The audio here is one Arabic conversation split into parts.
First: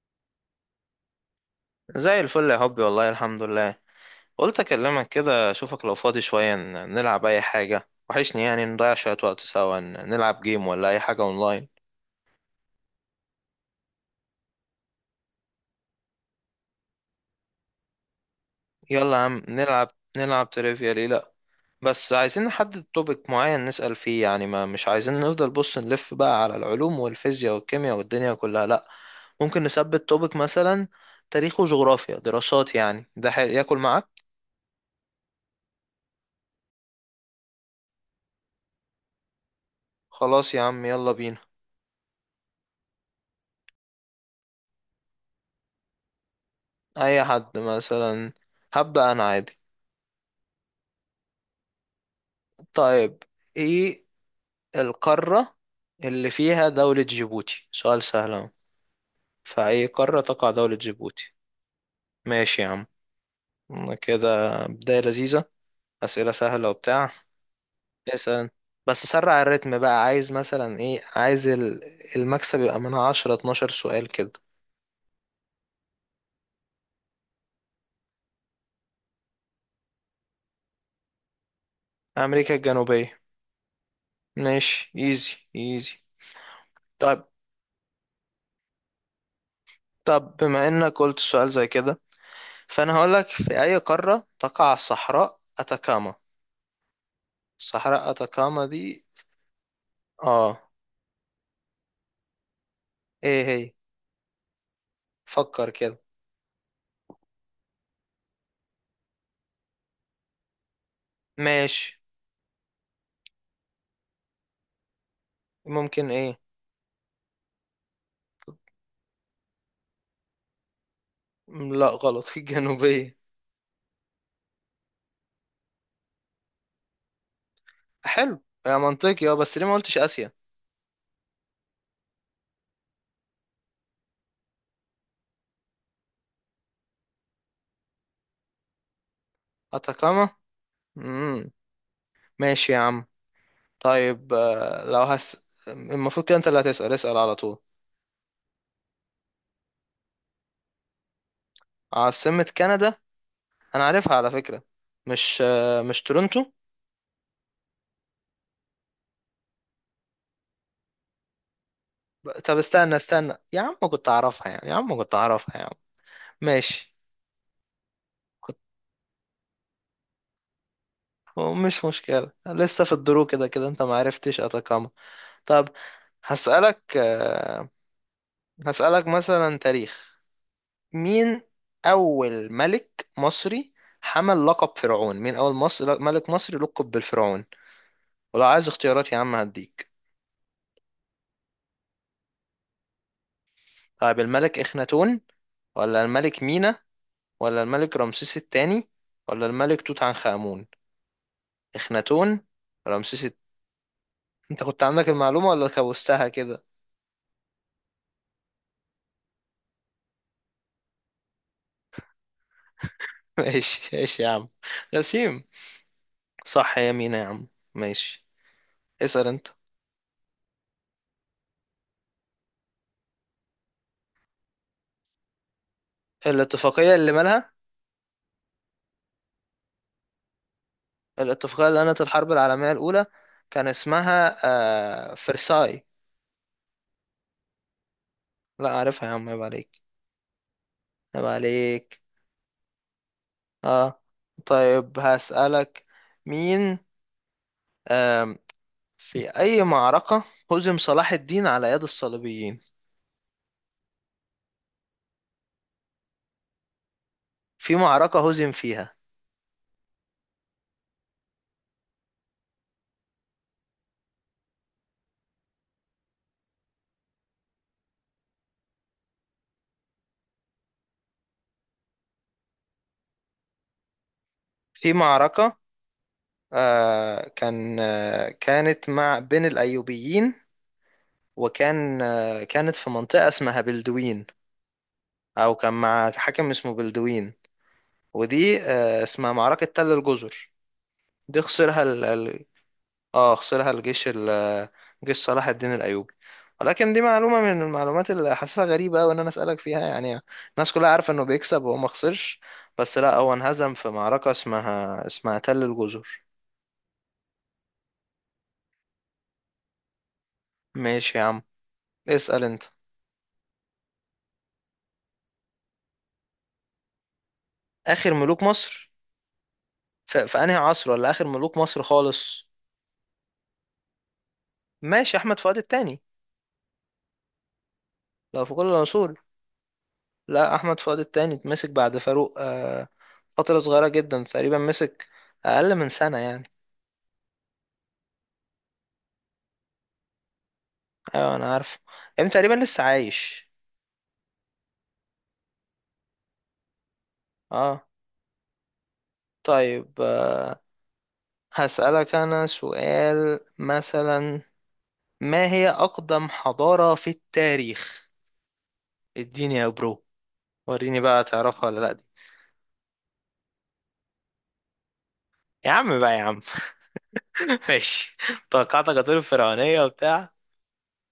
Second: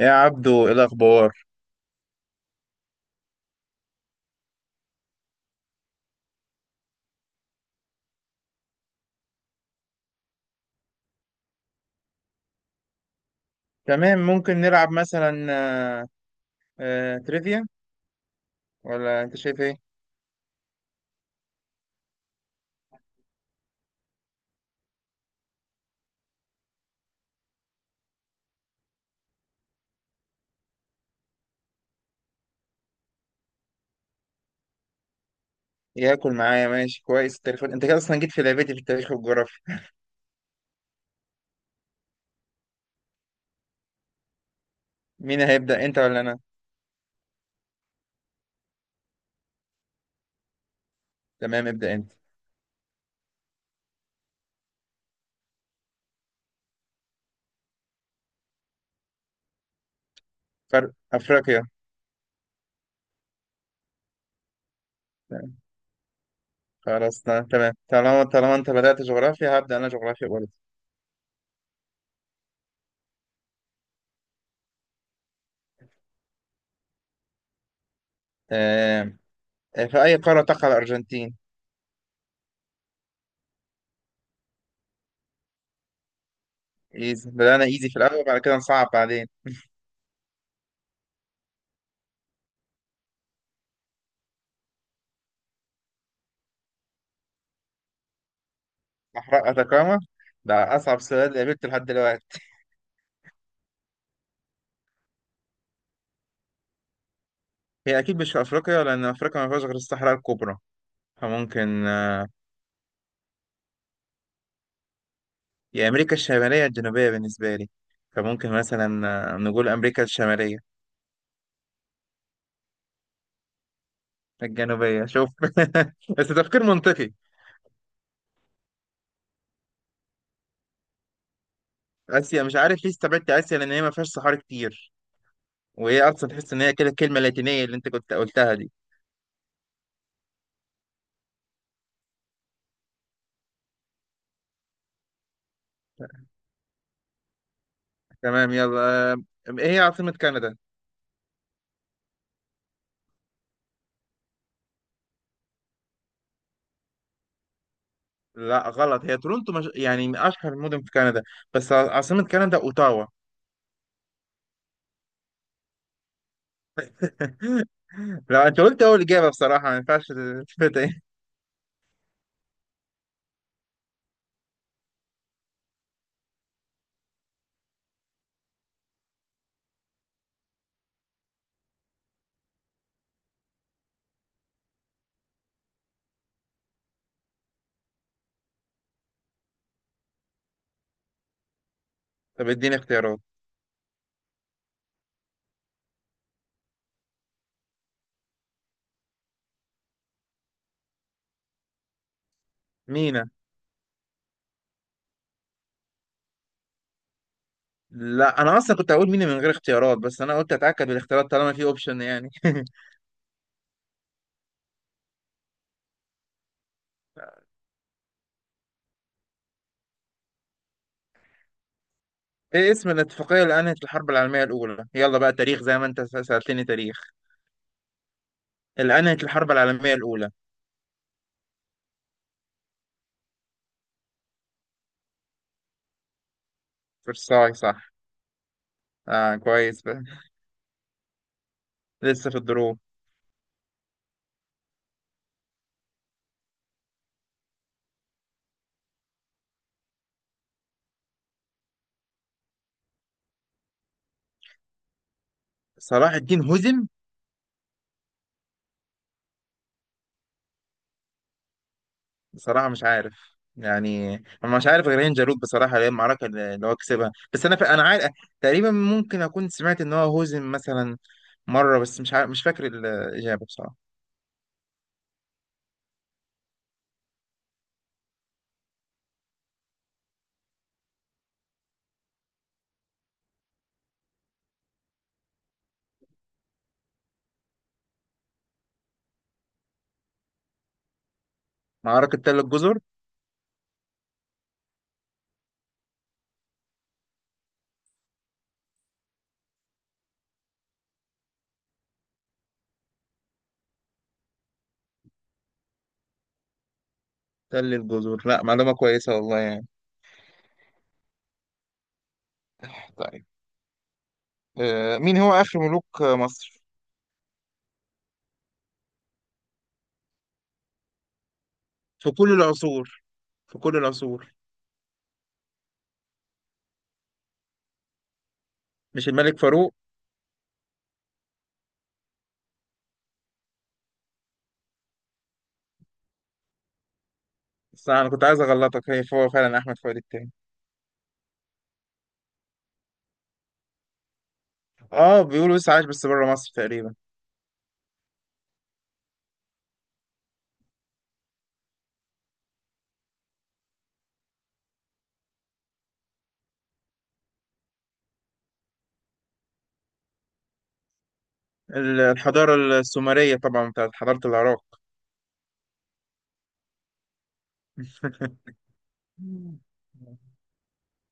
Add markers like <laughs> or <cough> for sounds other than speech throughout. يا عبدو، ايه الاخبار؟ زي الفل يا حبي، والله الحمد لله. قلت اكلمك كده اشوفك لو فاضي شوية نلعب اي حاجة. وحشني نضيع شوية وقت سوا نلعب جيم ولا اي حاجة اونلاين. تمام، ممكن نلعب مثلا تريفيا، يلا يا ولا انت عم شايف ايه؟ نلعب. نلعب تريفيا ليه لا. بس عايزين نحدد توبيك معين نسأل فيه، يعني ما مش عايزين نفضل بص نلف بقى على العلوم والفيزياء والكيمياء والدنيا كلها لا. ممكن نثبت توبيك مثلا تاريخ وجغرافيا دراسات، يعني ده حلو ياكل معاك. ياكل معايا، ماشي كويس، التاريخ انت كده اصلا جيت في لعبتي في التاريخ والجغرافيا. خلاص يا عم يلا بينا. مين هيبدا، انت ولا انا؟ اي حد مثلا. هبدأ انا عادي. تمام، ابدا انت. طيب. ايه القارة اللي فيها دولة جيبوتي؟ سؤال سهل اهو. في اي قارة تقع دولة فرق جيبوتي؟ افريقيا. ماشي يا عم. كده بداية لذيذة. تمام. أسئلة سهلة وبتاع. خلاص، ت- تمام طالما اسأل، طالما انت بدات بس سرع جغرافيا هبدا الريتم انا بقى. جغرافيا عايز برضه. مثلا ايه؟ عايز المكسب يبقى من 10 12 سؤال كده. تمام. في اي قاره تقع الارجنتين؟ أمريكا الجنوبية. ماشي ايزي ايزي. طب ايزي، بدانا ايزي في الاول بعد كده نصعب بعدين. طب بما انك قلت سؤال زي كده، فانا هقولك في اي قارة تقع صحراء اتاكاما؟ صحراء اتاكاما دي. صحراء اتاكاما، اه. ده اصعب سؤال قابلته لحد دلوقتي. ايه هي؟ فكر كده. هي اكيد مش في افريقيا، لان افريقيا ما فيهاش غير الصحراء الكبرى. فممكن ماشي. هي ممكن أمريكا ايه. الشمالية الجنوبية بالنسبة لي. فممكن مثلا نقول أمريكا الشمالية. لا غلط <laughs> الجنوبية. الجنوبية، شوف. <laughs> بس تفكير منطقي. حلو يا منطقي. اه بس ليه ما قلتش آسيا؟ آسيا مش عارف ليه استبعدت آسيا، لأن هي ما فيهاش صحاري كتير، وهي أصلا تحس إن هي كده الكلمة اللاتينية اللي أنت كنت قلتها دي. أتاكاما. امم. ماشي يا عم. طيب، لو هس المفروض كده انت اللي هتسأل، اسأل على طول. تمام، يلا. آه، إيه هي عاصمة كندا؟ عاصمة كندا. انا عارفها على فكرة. مش مش تورنتو؟ لا غلط، هي تورونتو مش يعني من أشهر المدن في كندا، بس عاصمة طب كندا استنى أوتاوا. استنى يا عم، كنت اعرفها يعني يا عم، كنت اعرفها يا عم. ماشي. <laughs> لا، كنت. أنت قلت أول إجابة، بصراحة ما ينفعش تفوت. إيه؟ مش مشكلة، لسه في الدرو. كده كده انت ما عرفتش أتاكاما. طب هسألك، هسألك مثلا تاريخ. مين أول ملك مصري حمل لقب فرعون؟ مين أول مصر ملك مصري لقب بالفرعون؟ ولو عايز اختيارات يا عم هديك. طب إديني اختيارات. طيب الملك إخناتون، ولا الملك مينا، ولا الملك رمسيس الثاني، ولا الملك توت عنخ آمون؟ إخناتون، رمسيس مينا. الت... أنت كنت عندك المعلومة ولا كوستها كده؟ لا انا اصلا كنت هقول مينا من غير اختيارات، بس انا قلت اتاكد بالاختيارات طالما في اوبشن يعني. <laughs> <laughs> ماشي ماشي يا عم. غسيم. صح يا مينا يا عم. ماشي، اسأل أنت. ايه اسم الاتفاقيه اللي انهت الحرب العالميه الاولى؟ يلا بقى تاريخ زي ما انت سالتني الاتفاقية تاريخ. اللي مالها؟ اللي انهت الحرب العالميه الاولى. الاتفاقية اللي أنهت الحرب العالمية الأولى كان اسمها آه فرساي. فرساي صح. لا عارفها يا عم، اه، عيب عليك. كويس بقى، عيب عليك. لسه في الدروب. اه. طيب هسألك. مين، آم، في أي معركة هزم صلاح الدين على يد الصليبيين؟ صلاح الدين هزم؟ في معركة هزم فيها. بصراحه مش عارف يعني. انا مش عارف غير هين جالوت بصراحه، اللي هي المعركه اللي هو كسبها. بس انا انا عارف تقريبا، ممكن اكون سمعت ان هو هزم مثلا مره، بس مش عارف، مش فاكر الاجابه بصراحه. في معركة، كان كانت مع بين الأيوبيين، وكان كانت في منطقة اسمها بلدوين، أو كان مع حاكم اسمه بلدوين. ودي اسمها معركة تل الجزر. دي خسرها معركه تل الجزر. اه خسرها الجيش ال... جيش صلاح الدين الأيوبي. ولكن دي معلومة من المعلومات اللي حاسسها غريبة أوي إن أنا أسألك فيها، يعني الناس كلها عارفة إنه بيكسب وهو ما خسرش. بس لا هو انهزم في معركة اسمها تل الجزر. تل الجزر، لا معلومة كويسة والله يعني. ماشي يا عم، اسأل أنت. طيب، مين هو آخر ملوك مصر؟ آخر ملوك مصر؟ في أنهي عصر، ولا آخر ملوك مصر في كل خالص؟ العصور، في كل العصور. ماشي، أحمد فؤاد التاني لو في كل مش العصور. الملك فاروق؟ لا، أحمد فؤاد التاني اتمسك بعد فاروق آه، فترة صغيرة جدا تقريبا مسك. أقل من سنة يعني. بس أنا كنت عايز أغلطك، هي هو فعلا أحمد فؤاد التاني. ايوه انا عارف. ام، تقريبا لسه عايش. آه بيقولوا لسه عايش بس بره مصر تقريبا. اه. طيب هسألك انا سؤال مثلا. ما هي اقدم حضارة في التاريخ؟ اديني يا برو، وريني بقى تعرفها ولا لا دي. الحضارة السومرية طبعا، بتاعت حضارة العراق. يا عم بقى يا عم. <laughs> ماشي. <laughs> توقعتك هتقول الفرعونية وبتاع.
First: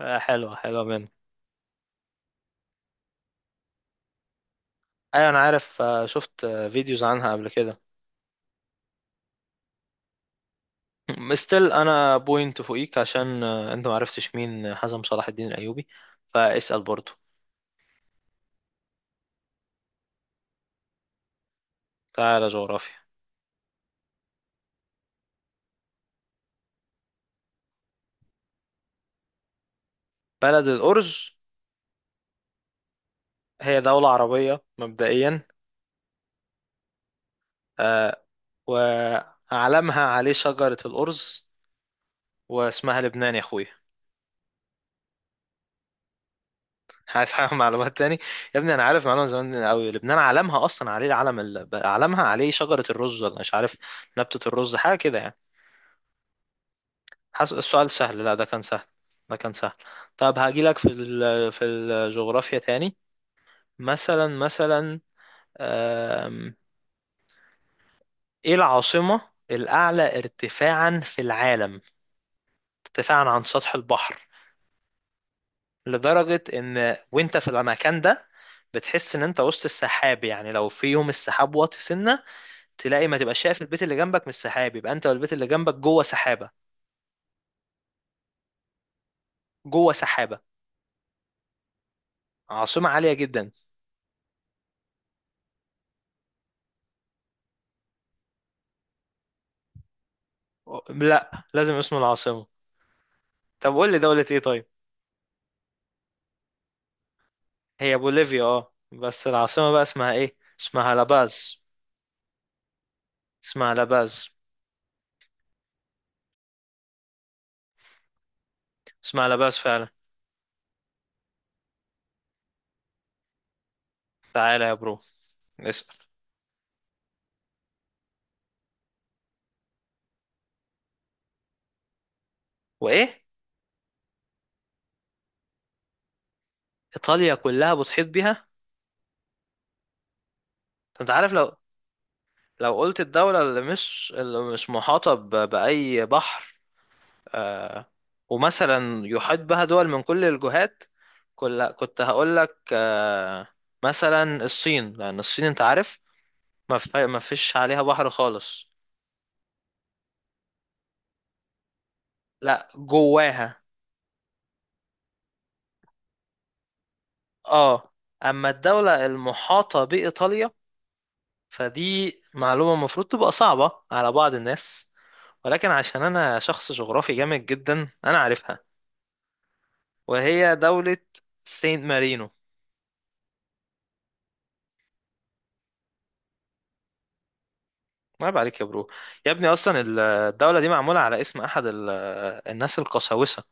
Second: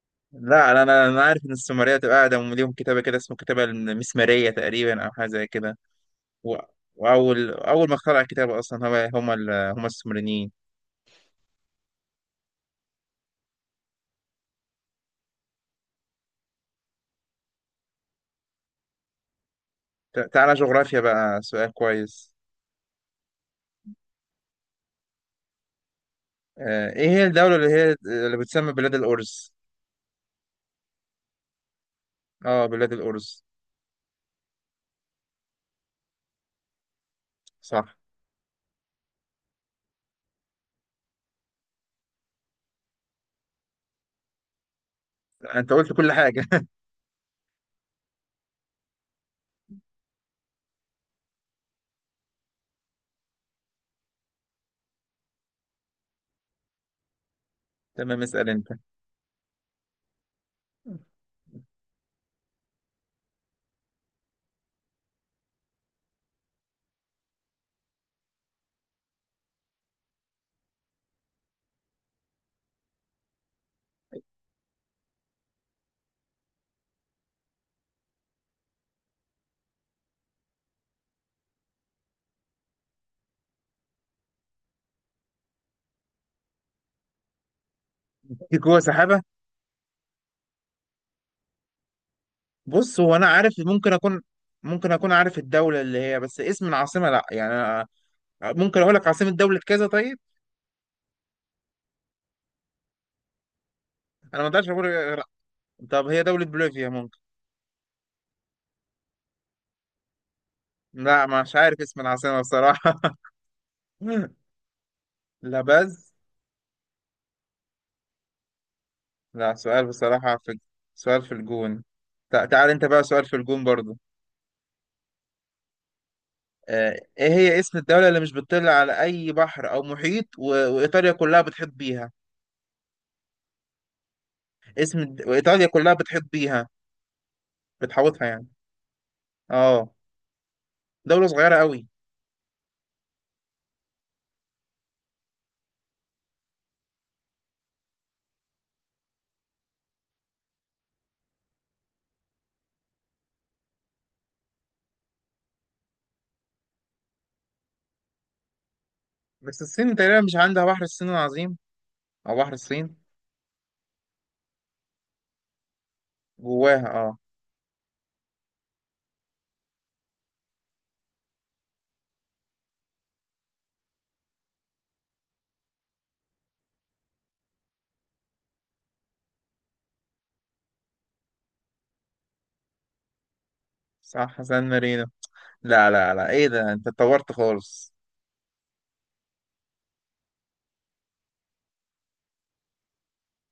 حلوة، لا أنا، حلوة أنا منه. أنا عارف إن السومرية تبقى قاعدة ليهم كتابة كده اسمه كتابة المسمارية تقريبا، أو حاجة ايوه انا زي كده. عارف، شفت و- فيديوز عنها قبل وأول كده. أول ما اخترع الكتابة أصلا هو هم هم السومريين. مستل انا بوينت فوقيك عشان انت معرفتش مين حزم صلاح الدين الايوبي. فاسأل برضو. تعالى جغرافيا بقى، سؤال كويس. تعالى جغرافيا. ايه هي الدولة اللي هي اللي بتسمى بلاد الأرز؟ بلد الأرز. اه بلاد الأرز، هي دولة عربية مبدئيا. صح. آه. وعلمها عليه شجرة الأرز، واسمها لبنان يا أخوي. انت قلت كل حاجة. <laughs> عايز حاجة معلومات تاني؟ يا ابني أنا عارف معلومة زمان أوي، لبنان علمها أصلا عليه العلم ال... علمها عليه شجرة الرز ولا مش عارف، نبتة الرز حاجة كده يعني. حس... السؤال <laughs> تمام، سهل. لا ده اسأل كان انت. سهل. ده كان سهل. طب هاجيلك في ال... في الجغرافيا تاني. مثلا مثلا، آم... إيه العاصمة الأعلى ارتفاعا في العالم؟ ارتفاعا عن سطح البحر، لدرجة ان وانت في المكان ده بتحس ان انت وسط السحاب. يعني لو في يوم السحاب واطي سنة، تلاقي ما تبقى شايف البيت اللي جنبك من السحاب، يبقى انت والبيت اللي جنبك جوه سحابة. في جوه سحابة؟ جوه سحابة. عاصمة بص، عالية هو أنا جدا. عارف، ممكن أكون، ممكن أكون عارف الدولة اللي هي، بس اسم العاصمة لأ يعني. ممكن اقول لك عاصمة دولة كذا؟ طيب، لا لازم اسم العاصمة. طب قول لي دولة ايه انا ما طيب. اقدرش اقول غير طب هي دولة بوليفيا ممكن. هي بوليفيا اه، بس العاصمة بقى اسمها ايه؟ اسمها لا مش لاباز. عارف اسم العاصمة بصراحة. اسمها لاباز. <laughs> لا بز. اسمها لا لاباز سؤال فعلا. بصراحة في، سؤال في الجون. تعال انت بقى، سؤال في الجون برضو. تعالى يا برو، اسأل. ايه هي اسم الدولة اللي مش بتطل على اي بحر او محيط وايطاليا كلها بتحيط بيها؟ وايه؟ وايطاليا كلها بتحيط بيها، ايطاليا كلها بتحيط بتحوطها بيها؟ يعني، اه. انت دولة عارف لو، صغيرة قوي. لو قلت الدولة اللي مش اللي مش محاطة بأي بحر، آه، ومثلا يحيط بها دول من كل الجهات، كل كنت هقول لك آه، مثلا الصين، لأن الصين أنت عارف ما فيش عليها بحر خالص. بس الصين تقريبا مش عندها بحر الصين العظيم، او بحر لا الصين. جواها. جواها اه. اه. أما الدولة المحاطة بإيطاليا، فدي معلومة المفروض تبقى صعبة على بعض الناس، ولكن عشان أنا شخص جغرافي جامد جدا أنا عارفها، وهي دولة سينت مارينو. صح، سان مارينو. لا لا لا، ايه ده، انت اتطورت خالص. عيب عليك يا برو. يا ابني اصلا الدوله دي معموله على اسم احد ال- الناس القساوسه،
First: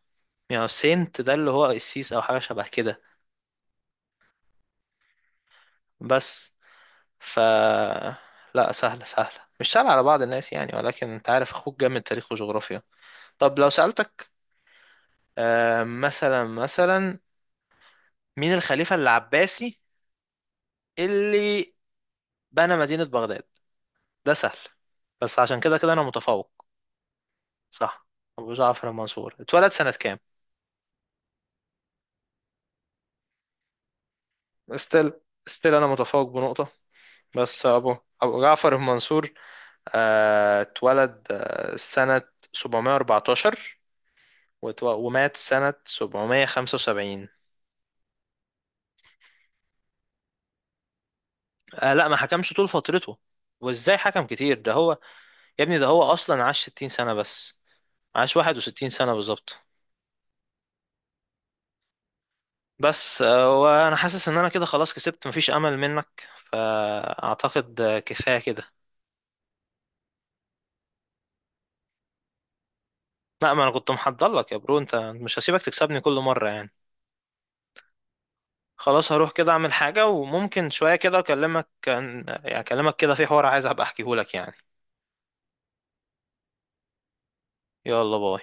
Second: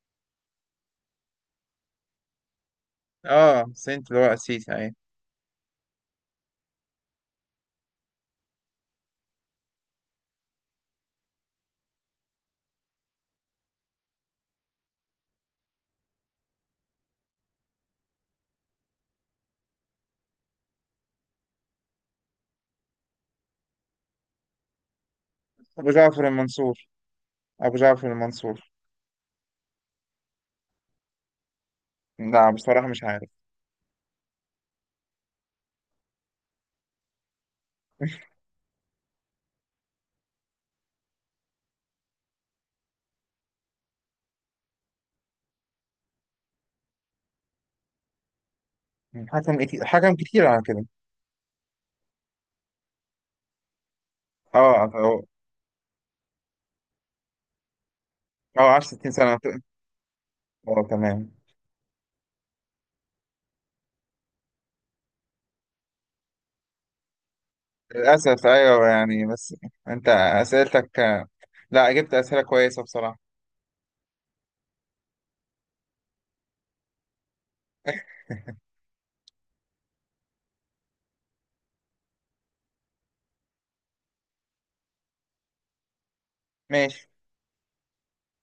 يعني سينت ده اللي هو قسيس او حاجه شبه كده. اه سنت اللي هو السيسي ايه. بس ف، لا سهله سهله، مش سهله على بعض الناس يعني، ولكن انت عارف اخوك جامد تاريخ وجغرافيا. طب لو سالتك مثلا مثلا، مين الخليفه العباسي اللي بنى مدينه بغداد؟ ده سهل، بس عشان كده ابو كده انا جعفر متفوق. المنصور، ابو صح، جعفر ابو المنصور. جعفر المنصور. اتولد سنه كام؟ لا بصراحة مش عارف. استيل، استيل انا متفوق بنقطه. بس ابو <laughs> ابو جعفر بن منصور اتولد سنة 714، ومات سنة 775. حكم كتير، حكم كتير على كده. آه لا ما حكمش طول فترته. وازاي حكم كتير؟ ده اه هو، اه. يا ابني ده هو اصلا عاش 60 سنة بس، عاش عاش 61 60 سنة سنة. بالظبط. اه تمام. بس وانا حاسس ان انا كده خلاص كسبت، مفيش امل منك، فاعتقد كفاية للأسف كده. ايوه يعني، بس انت اسئلتك، لا جبت اسئلة كويسة بصراحة. لا ما انا كنت محضر لك يا برو، انت مش هسيبك تكسبني كل مرة يعني. <laughs> خلاص هروح كده اعمل حاجة، وممكن شوية كده اكلمك، كان يعني اكلمك كده في حوار عايز ابقى احكيهولك يعني. ماشي. يلا باي.